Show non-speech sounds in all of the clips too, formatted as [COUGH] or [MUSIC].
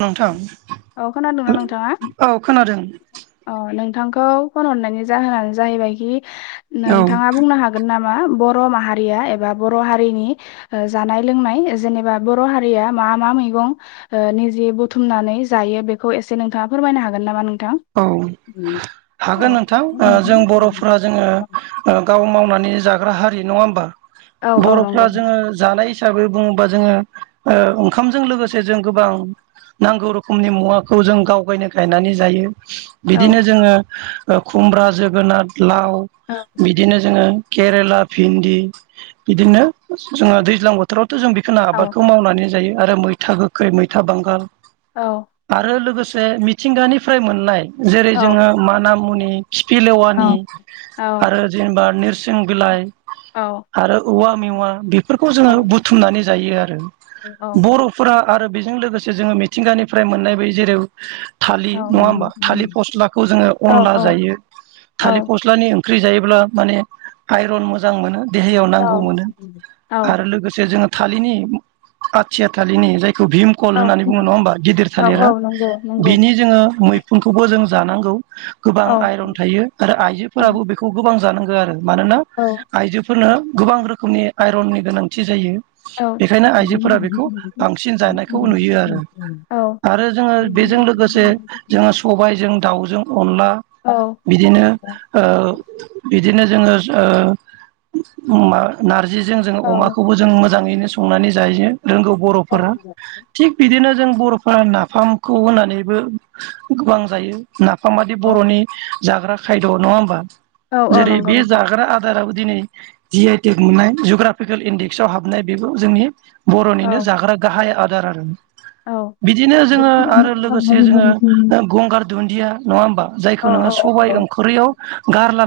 नोंथां औ खोनादोंना नोंथाङा औ खोनादों औ नों नोंथांखौ फन हरनायनि जाहोनानो जाहैबायखि औ नोंथाङा बुंनो हागोन नामा बर' माहिरिया एबा बर' हारिनि जानाय लोंनाय जेनेबा बर' हारिया मा मा मा मैगं ओ निजे बुथुमनानै जायो बेखौ एसे नोंथाङा फोरमायनो हागोन नामा नों औ हागोन नोंथां जों बर'फोरा जोङो गाव मावना नै जाग्रा हारि नङा हमबा औ औ बर'फोरा नंगौ जोङो जानाय हिसाबै बुङोबा जोङो ओ ओंखामजों लोगोसे जों गोबां नांगौ रोखोमनि मुवाखौ जों गावगायनो गायनानै जायो। औ बिदिनो जोङो खुमब्रा जोगोनार लाव बिदिनो जोङो केरेला भिन्दि बिदिनो जोङो दैज्लां बोथोराव थ जों बेखौनो औ आबादखौ मावनानै जायो आरो मैथा गोखै, मैथा बांगाल औ आरो लोगोसे मिथिंगानिफ्राय मोननाय जेरै जोङो मान मुनि औ खिफिलेवानि औ आरो जेनेबा नोरसिं बिलाइ आरो औवा मेवा बेफोरखौ जोङो बुथुमनानै जायो आरो औ बर'फोरा आरो बेजों लोगोसे जोङो मिथिंगानिफ्राय मोननाय बे जेरै थालिर नङा होमबा थालिर फस्लाखौ जोङो अनला जायो थालिर फस्लानि ओं ख्रि जायोब्ला माने आइरन मोजां मोनो। देहायाव औ नांगौ मोनो औ आरो लोगोसे जोङो थालिरनि आथिया थालिरनि जाय खौ भिम कल औ होननानै बुङो नङा होमबा गिदिर औ औ थालिरा नंगौ नंगौ बिनि जोङो मै खौबो जों जानांगौ गोबां औ आइरन थायो आरो औ आइजोफोराबो बेखौ गोबां जानांगौ आरो मानोना औ आइजोफोरनो गोबां रोखोमनि आइरननि गोनांथि जायो। औ बेखायनो आइजोफोरा बेखौ बांसिन जानायखौ नुयो आरो आरो जोङो बे जों लोगोसे जों सबायजों दाउजों अनला बिदिनो ओ बिदिनो जोङो ओ मा नारजिजों जोङो अमाखौबो जों मोजाङैनो संनानै जायो। रोंगौ बर'फोरा थिग बिदिनो जों बर'फोरा नाफामखौ होनानैबो गोबां जायो नाफाम बादि बर'नि जाग्रा खायद' नङा होमबा औ औ जेरै नंगौ बे नोंथां जाग्रा आदाराबो दिनै जि आइ टेग मोननाय जग्राफिकेल इन्डेक्सआव हाबनाय बेबो जोंनि औ बर'निनो जाग्रा गाहाय आदार आरो औ बिदिनो जोङो आरो लोगोसे जोङो गंगार दुन्दिया नङा होमबा? जायखौ नोङो सबाय ओंख्रियाव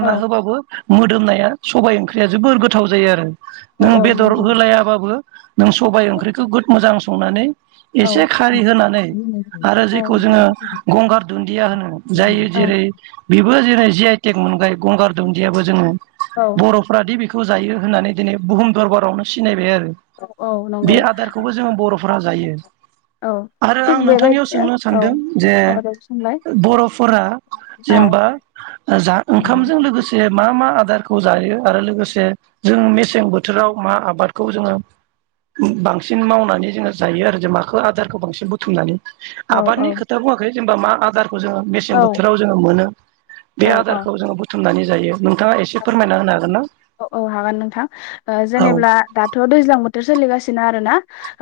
औ होबाबो मोदोमनाया सबाइ ओंख्रिया जोबोर गोथाव जायो आरो औ नों औ बेदर नंगौ औ होलायाबाबो नों सबाय ओंख्रिखौ गोद मोजां संनानै औ एसे खारै होनानै आरो जेखौ जोङो गंगार दुन्दिया होनो जायो जेरै बेबो जेरै जि आइ टेग मोनबाय गंगार दुन्दियाबो जोङो औ बर'फोरादि बेखौ जायो होननानै दिनै बुहुम दरबारावनो सिनायबाय आरो। औ बे नंगौ आदारखौबो जोङो बर'फोरा जायो। औ आरो थिग आं नोंथांनियाव बेबायदिनो सोंनो सानदों जे [UNINTELLIGIBLE] बर'फोरा औ जेनेबा जा औ ओंखामजों लोगोसे मा मा मा आदारखौ जायो आरो लोगोसे जों मेसें बोथोराव मा आबादखौ जोङो बांसिन मावनानै जोङो जायो आरो जों माखौ आदारखौ बांसिन बुथुमनानै औ आबादनि औ खोथा बुङाखै जेनेबा मा आदारखौ जोङो मेसें औ बोथोराव जोङो मोनो बे औ आदारखौ जोङो बुथुमनानै जायो नोंथाङा एसे फोरमायना होनो हागोन ना औ औ हागोन नोंथां औ जेनेब्ला दाथ' दैज्लां बोथोर सोलिगासिनो आरोना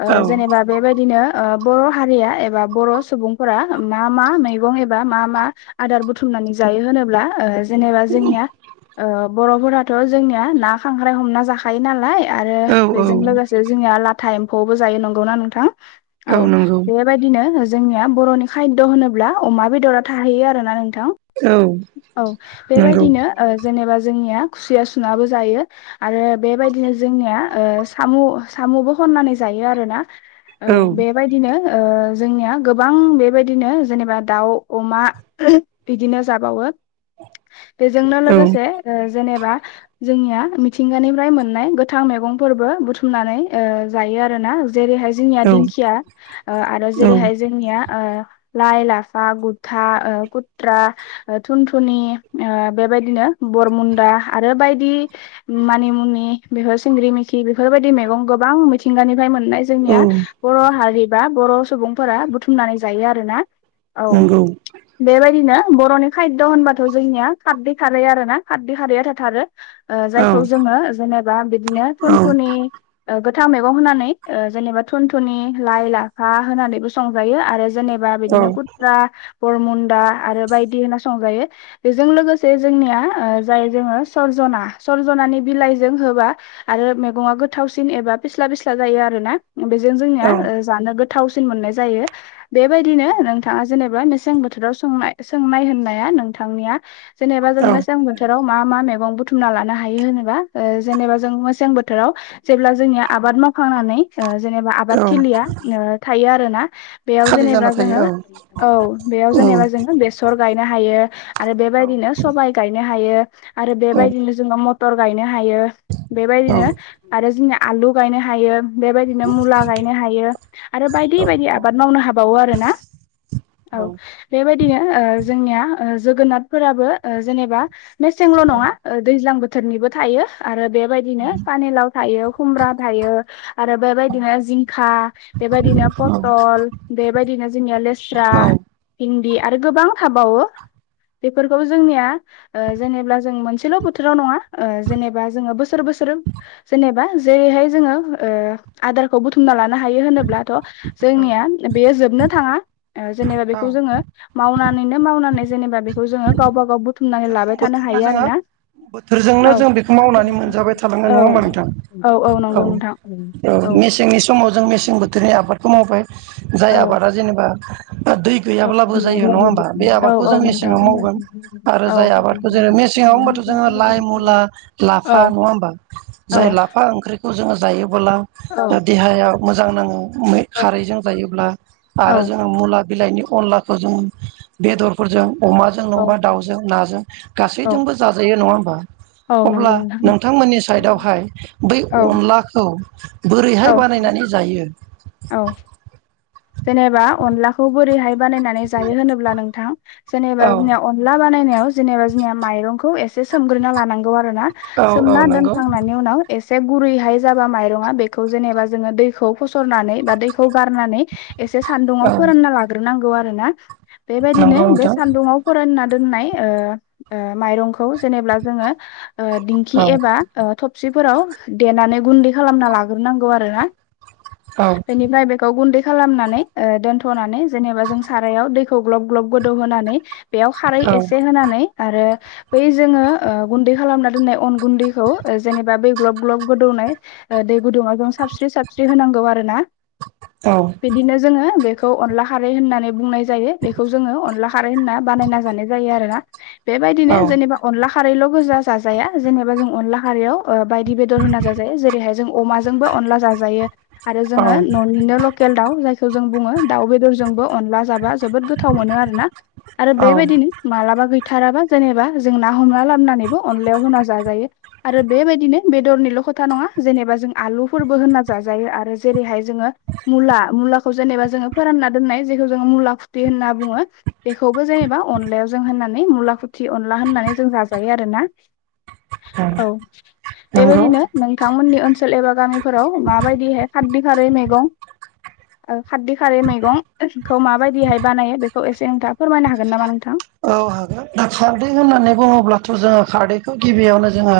ओ औ जेनबा बेबादिनो ओ बर' हारिया एबा बर' सुबुंफोरा मा मा मैगं एबा मा मा आदार बुथुमनानै जा जायो होनोब्ला ओ जेनेबा जोंनिया ओ बर'फोराथ' जोंनिया ना खांख्राइ हमना जाखायो नालाय आरो औ औ बेजों लोगोसे जोंनिया लाथा एम्फौआवबो जायो नंगौना नोंथां? औ बेबायदिनो जोंनिया बर'नि खायद' होनोब्ला अमा बेदरा थाहैयो आरोना नों नोंथां औ औ नंगौ बेबायदिनो ओ जेनेबा जोंनिया खुसिया सुनाबो जायो आरो बेबायदिनो जोंनिया ओ सामु सामु खौबो खननानै जायो आरोना औ बेबायदिनो ओ जोंनिया गोबां बेबायदिनो जेनेबा दाउ अमा बिदिनो जाबावो। बेजोंनो औ लोगोसे जेनेब बा जोंनिया मिथिंगानिफ्राय मोननाय गोथां मैगंफोरबो बुथुमनानै ओ जायो आरोना। जेरैहाय जोंनिया औ दिंखिया आरो जेरैहाय जोंनिया ओ लाइ लाफा गुथा कुथ्रा थुनथुनि ओ बेबायदिनो बरमुन्दा आरो बायदि मानिमुनि बेफोर सिंग्रि मिखि बेफोरबाय बायदि गोबां मिथिंगानिफ्राय मोन नाय औ जोंनिया बर' हारि बा बर' सुबुंफोरा बुथुमनानै जायो आरो ना। औ नंगौ बेबायदिनो बर'नि खायदद' होनबाथ' जोंनिया खारदै खारै आरो ना खारदै खारैया थाथारो। ओ औ जायखौ जोङो जेनेबा बिदिनो थुनथुनि ओ गोद था मेगं होनानै जेनेबा थुन थुनि लाइ लाफा होनानैबो संजायो आरो जेनेबा औ बिदिनो खुथ्रा बरमुन्दा आरो बायदि होना संजायो बेजों लोगोसे जोंनिया ओ जाय जोङो सरजना सरजनानि बिलाइजों होबा आरो मैगंआ गोथावसिन एबा फिस्ला फिस्ला जायो आरो ना। बेजों जोंनिया औ जानो गोथावसिन मोननाय जायो बेबायदिनो नोंथाङा जेनेबा मे मेसें बोथोराव संनाय सोंनाय होननाया नोंथांनिया जेनेबा जों औ मेसें बोथोराव मा मा मेगं बुथुमना लानो हायो होनोबा जेनबा जों मेसें बोथोराव जेब्ला जोंनिया आबाद मावखांनानै ओ जेनेबा औ आबाद थिलिया थायो आरो ना। बेयाव खालि जाना जेनेबा जोङो थायो औ बेयाव औ जेनेबा जोङो बेसर गायनो हायो आरो बे औ बेबायदिनो सबाय गायनो हायो आरो औ बेबायदिनो जों मथर गायनो हा हायो औ बेबायदिनो आरो जोंनि आलु गायनो हायो। बेबायदिनो मुला गायनो हायो आरो बायदि बायदि आबाद मावनो हाबावो आरो ना। औ बेबायदिनो ओ जोंनिया जोगोनारफोराबो जेनेबा मेसेंल' नङा दैज्लां बोथोरनिबो थायो आरो बेबायदिनो पानिलाव थायो खुमब्रा थायो बेबायदिनो जिंखा बेबादिनो पथल बेबायदिनो जोंनिया लेस्रा भिन्दि आरो गोबां थाबावो बेफोरखौ जोंनिया जेनेबा जों मोनसेल' बोथोराव नङा जेनेबा जोङो बोसोर बोसोर जेनेबा जेरैहाय जोङो आदारखौ बुथुमना ल नो हायो होनोब्लाथ' जोंनिया बेयो जोबनो थाङा। जेनेबा बेखौ जोङो मावनानैनो मावनानै जेनेबा बेखौ जोङो गावबा गाव बुथुमनानै लाबाय थानो बोथोरजों हायो जोङो आरोना बोथोरजोंनो औ जों बेखौ मावनानै मोनजाबाय थालांगोन नङा औ होमबा नोंथां औ औ। मेसेंनि समाव जों मेसें बोथोरनि आबादखौ मावबाय जाय औ आबादा जेनेबा दै औ गैयाब्लाबो जायो नङा होमबा बे औ आबादखौ जों औ नोंथां मेसेङाव मावगोन। आरो औ जाय आबादखौ जों मेसें आव होनबाथ' जों लाइ मुला लाफा औ नङा होनबा औ जाय लाफा ओंख्रिखौ जोङो जायोबोब्ला औ देहाया मोजां नाङो खारैजों जायोब्ला आरो जोङो मुला बिलाइनि अनलाखौ जों बेदरफोरजों अमाजों औ नङाबा दाउ नाजों औ गासैजोंबो जाजायो नङा होमबा औ अब्ला नंगौ नोंथां नोंथांमोननि साइडआवहाय बै औ अनलाखौ बोरैहाय औ बानायनानै जायो औ जेनेबा अनलाखौ बोरैहाय बानायनानै जायो होनोब्ला नोंथां जेनेब्ला औ जोंनिया अनला बानायनानै माइरंखौ इसे सोमग्रोना लानांगौ आरोना औ औ सोमना नंगौ दोनखांनायनि उनाव गुरैहाय जाबा माइरङा बेखौ जेनेबा जोङो दैखौ फसरनानै बा दैखौ गारनानै एसे सान्दुुंआव औ फोरानना लाग्रोनांगौ आरो ना बेबायदिनो नंगौ बे नोंथां सान्दुाव फोरानना ओ माइरं खौ जेनेबा जोंङो दिंखि औ एबा थबसि सिफोराव देनानै गुन्दै खालामना लाग्रोनांगौ आरो ना औ बेनिफ्राय बेखौ गुन्दै खालामनानै नानै दोनथ'नानै जेनेबा जों साराइयाव दैखौ ग्लब ग्लब गोदौ होनानै बेयाव खारै एसे औ होनानै आरो बै जोङो गुैन्दै खालामना दोननाय अन गुैखौ जेनेबा बै ग्लब ग्लब गोदौनाय गुदुङाव जों साबस्रि साबस्रि होनांगौ आरो ना औ बिदिनो जोङो बेखौ अनला खारै होननानै बुंनाय जायो बेखौ जोङो अनला खारै होनना बानायना जानाय जायो आरोना औ बेबायदिनो जेनेबा अनला खारैल' गोजा जाजाया जेनेबा जों अनला खारैयाव बायदि बेदर होना जाजायो जेरैहाय जों अमाजोंबो अनला जाजायो आरो औ जोङो न'निनो लकेल दाउ जायखौ जों बुङो दाउ बेदरजोंबो अनला जाबा जोबोद गोथाव मोनो आरो ना आरो औ बेबायदिनो मालाबा गैथ' बुथाराबा जेनेबा जों ना हमना लाबोननानैबो अनलायाव होना जाजायो आरो बेबायदिनो बेदरनिल' खोथा नङा जेनेबा जों आलुफोरबो होनना जाजायो आरो जेरैहाय जोङो मुला मुलाखौ जेनेबा जोङो फोरानना दोननाय जेखौ जोङो मुला फुथि होनना बुङो बेखौबो जेनेबा अनलायाव जों होननानै मुलाफुथि अनला होननानै जों जाजायो आरोना औ नंगौ बेबायदिनो नोंथांमोननि ओनसोल एबा गामिफोराव माबायदिहाय खारदि खारै मैगं खारदि खारै मैगं खौ माबायदिहाय बानायो बेखौ एसे नोंथाङा फोरमायनो हागोन नामा नोंथां औ हागोन दा खारदै होननानै बुङोब्लाथ' जोङो खारदैखौ गिबियावनो जोङो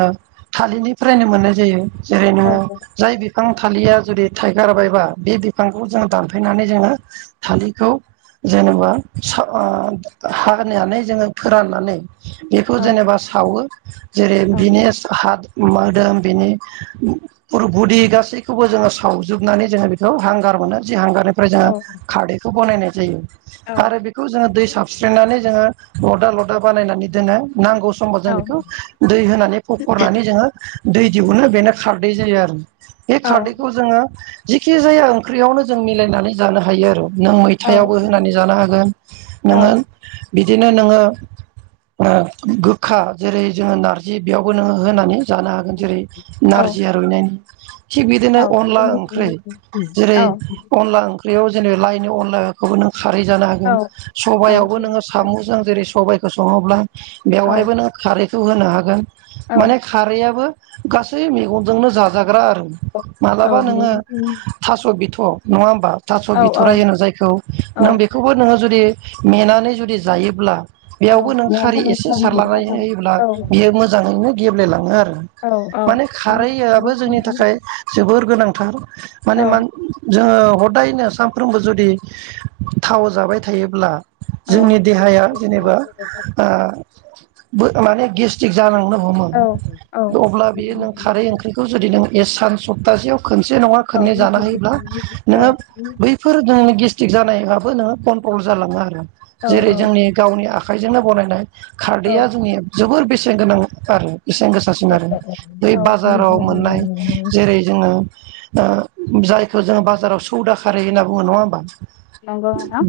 थालिरनिफ्रायनो मोननाय जायो जेरै नोङो जाय बिफां थालिरया जुदि थाइगार बायबा बे बिफांखौ जोङो दानफैनानै जोङो थालिरखौ जेनेबा सा आ हा फाननानै जोङो फोराननानै बेखौ औ जेनेबा सावो जेरै औ [UNINTELLIGIBLE] हा मोदोम बेनि फुल बदि गासैखौबो जोङो सावजोबनानै जोङो बेखौ हांगार खालामो जि हांगारनिफ्राय औ जोंङो खारदैखौ बनायनाय जायो औ आरो बेखौ जोङो दै साबस्रिनानै ओ लदा लदा बानायनानै दोनो नांगौ समाव जों औ बेखौ दै होनानै फखरनानै जोङो दै दिहुननो बेनो खारदै जायो आरो बे औ खारदैखौ जोङो जिखि जाया ओंख्रियावनो जों मिलायनानै जानो हायो आरो नों औ मैथायावबो होनानै जानो हागोन औ नोङो बिदिनो नोङो ओ गोखा जेरै जोङो नारजि बेयावबो नोङो होनानै जानो हागोन जेरै औ नारजिया रुइनायनि थिग बिदिनो औ अनला ओंख्रै जेरै औ अनला ओंख्रैयाव जेने लाइनि अनलाखौबो नों खारै जानो हागोन औ औ सबायाव याव बो नोङो सामुजों जेरै सबायखौ सङोब्ला बेहायबो खारैखौ होनो हागोन औ माने बे खारैआाबो गासै मेगंजोंनो जाजाग्रा आरो मालाबा नोङो थास' बिथ' नङा होमबा थास' औ बिथ'राय होनो जायखौ नों बेखौ बो नोङो जुदि मेनानै जुदि जायोब्ला बेयावबो नों खारि एसे सारलनानै होयोब्ला बियो मोजाङैनो गेब्लेलाङो आरो औ औ माने खारैआबो जोंनि थाखाय जोबोर गोनां थार माने औ मान जोङो ह दायनो सानफ्रोमबो जुदि थाव जाबाय थायोब्ला औ जोंनि देहाया जेनेबा ओ बो माने गेस्टिक जालांनो हमो औ औ अब्ला बियो नों खारै ओंख्रैखौ जुदि नों ए सान सप्तासेयाव खोनसे नङा खोननै जानो होयोब्ला नोङो बैफोर नोंनि गेस्टिक जानाय आबो नोङो कन्ट्रल जालाङो आरो औ जेरै औ जोंनि गावनि आखाइजोंनो बनायनाय खारदैया औ जोंनिया जोबोर बेसेन गोनां आरो बेसेन गोसासिन आरो बै औ बाजाराव मोननाय जेरै जोङो ओ जायखौ जोङो बाजाराव सौदा खारै होनना बुङो नङा होमबा नंगौ नोंथां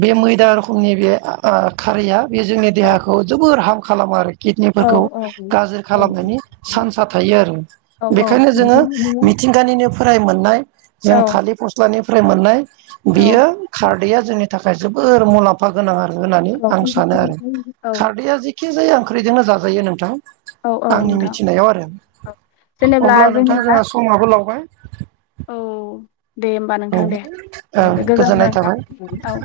फुंनि बे ओ खारैया बे जोंनि औ देहाखौ जोबोर हार्म खालामो आरोखि औ किडनिफोरखौ औ गाज्रि खालामनायनि सान्सा थायो आरो औ बेखायनो जोङो मिथिंगानिनोफ्राय मोननाय जों औ थालिर फस्लानि फ्राय मोननाय बियो खारदैया जोंनि थाखाय जोबोर मुलाम्फा गोनां आरो होननानै आं सानो आरो खारदैआ जेखि-जाया ओंख्रिजोंनो जाजायो नोंथां औ आंनि नोंथां मिथिनायाव आरो औ जेनेब्ला अब्ला नोंथाङा जोंनिया जोंहा समाबो लावबाय औ दे होमबा औ नोंथां दे औ दे गोजोननाय गोजोनथों थाबाय नोंथां औ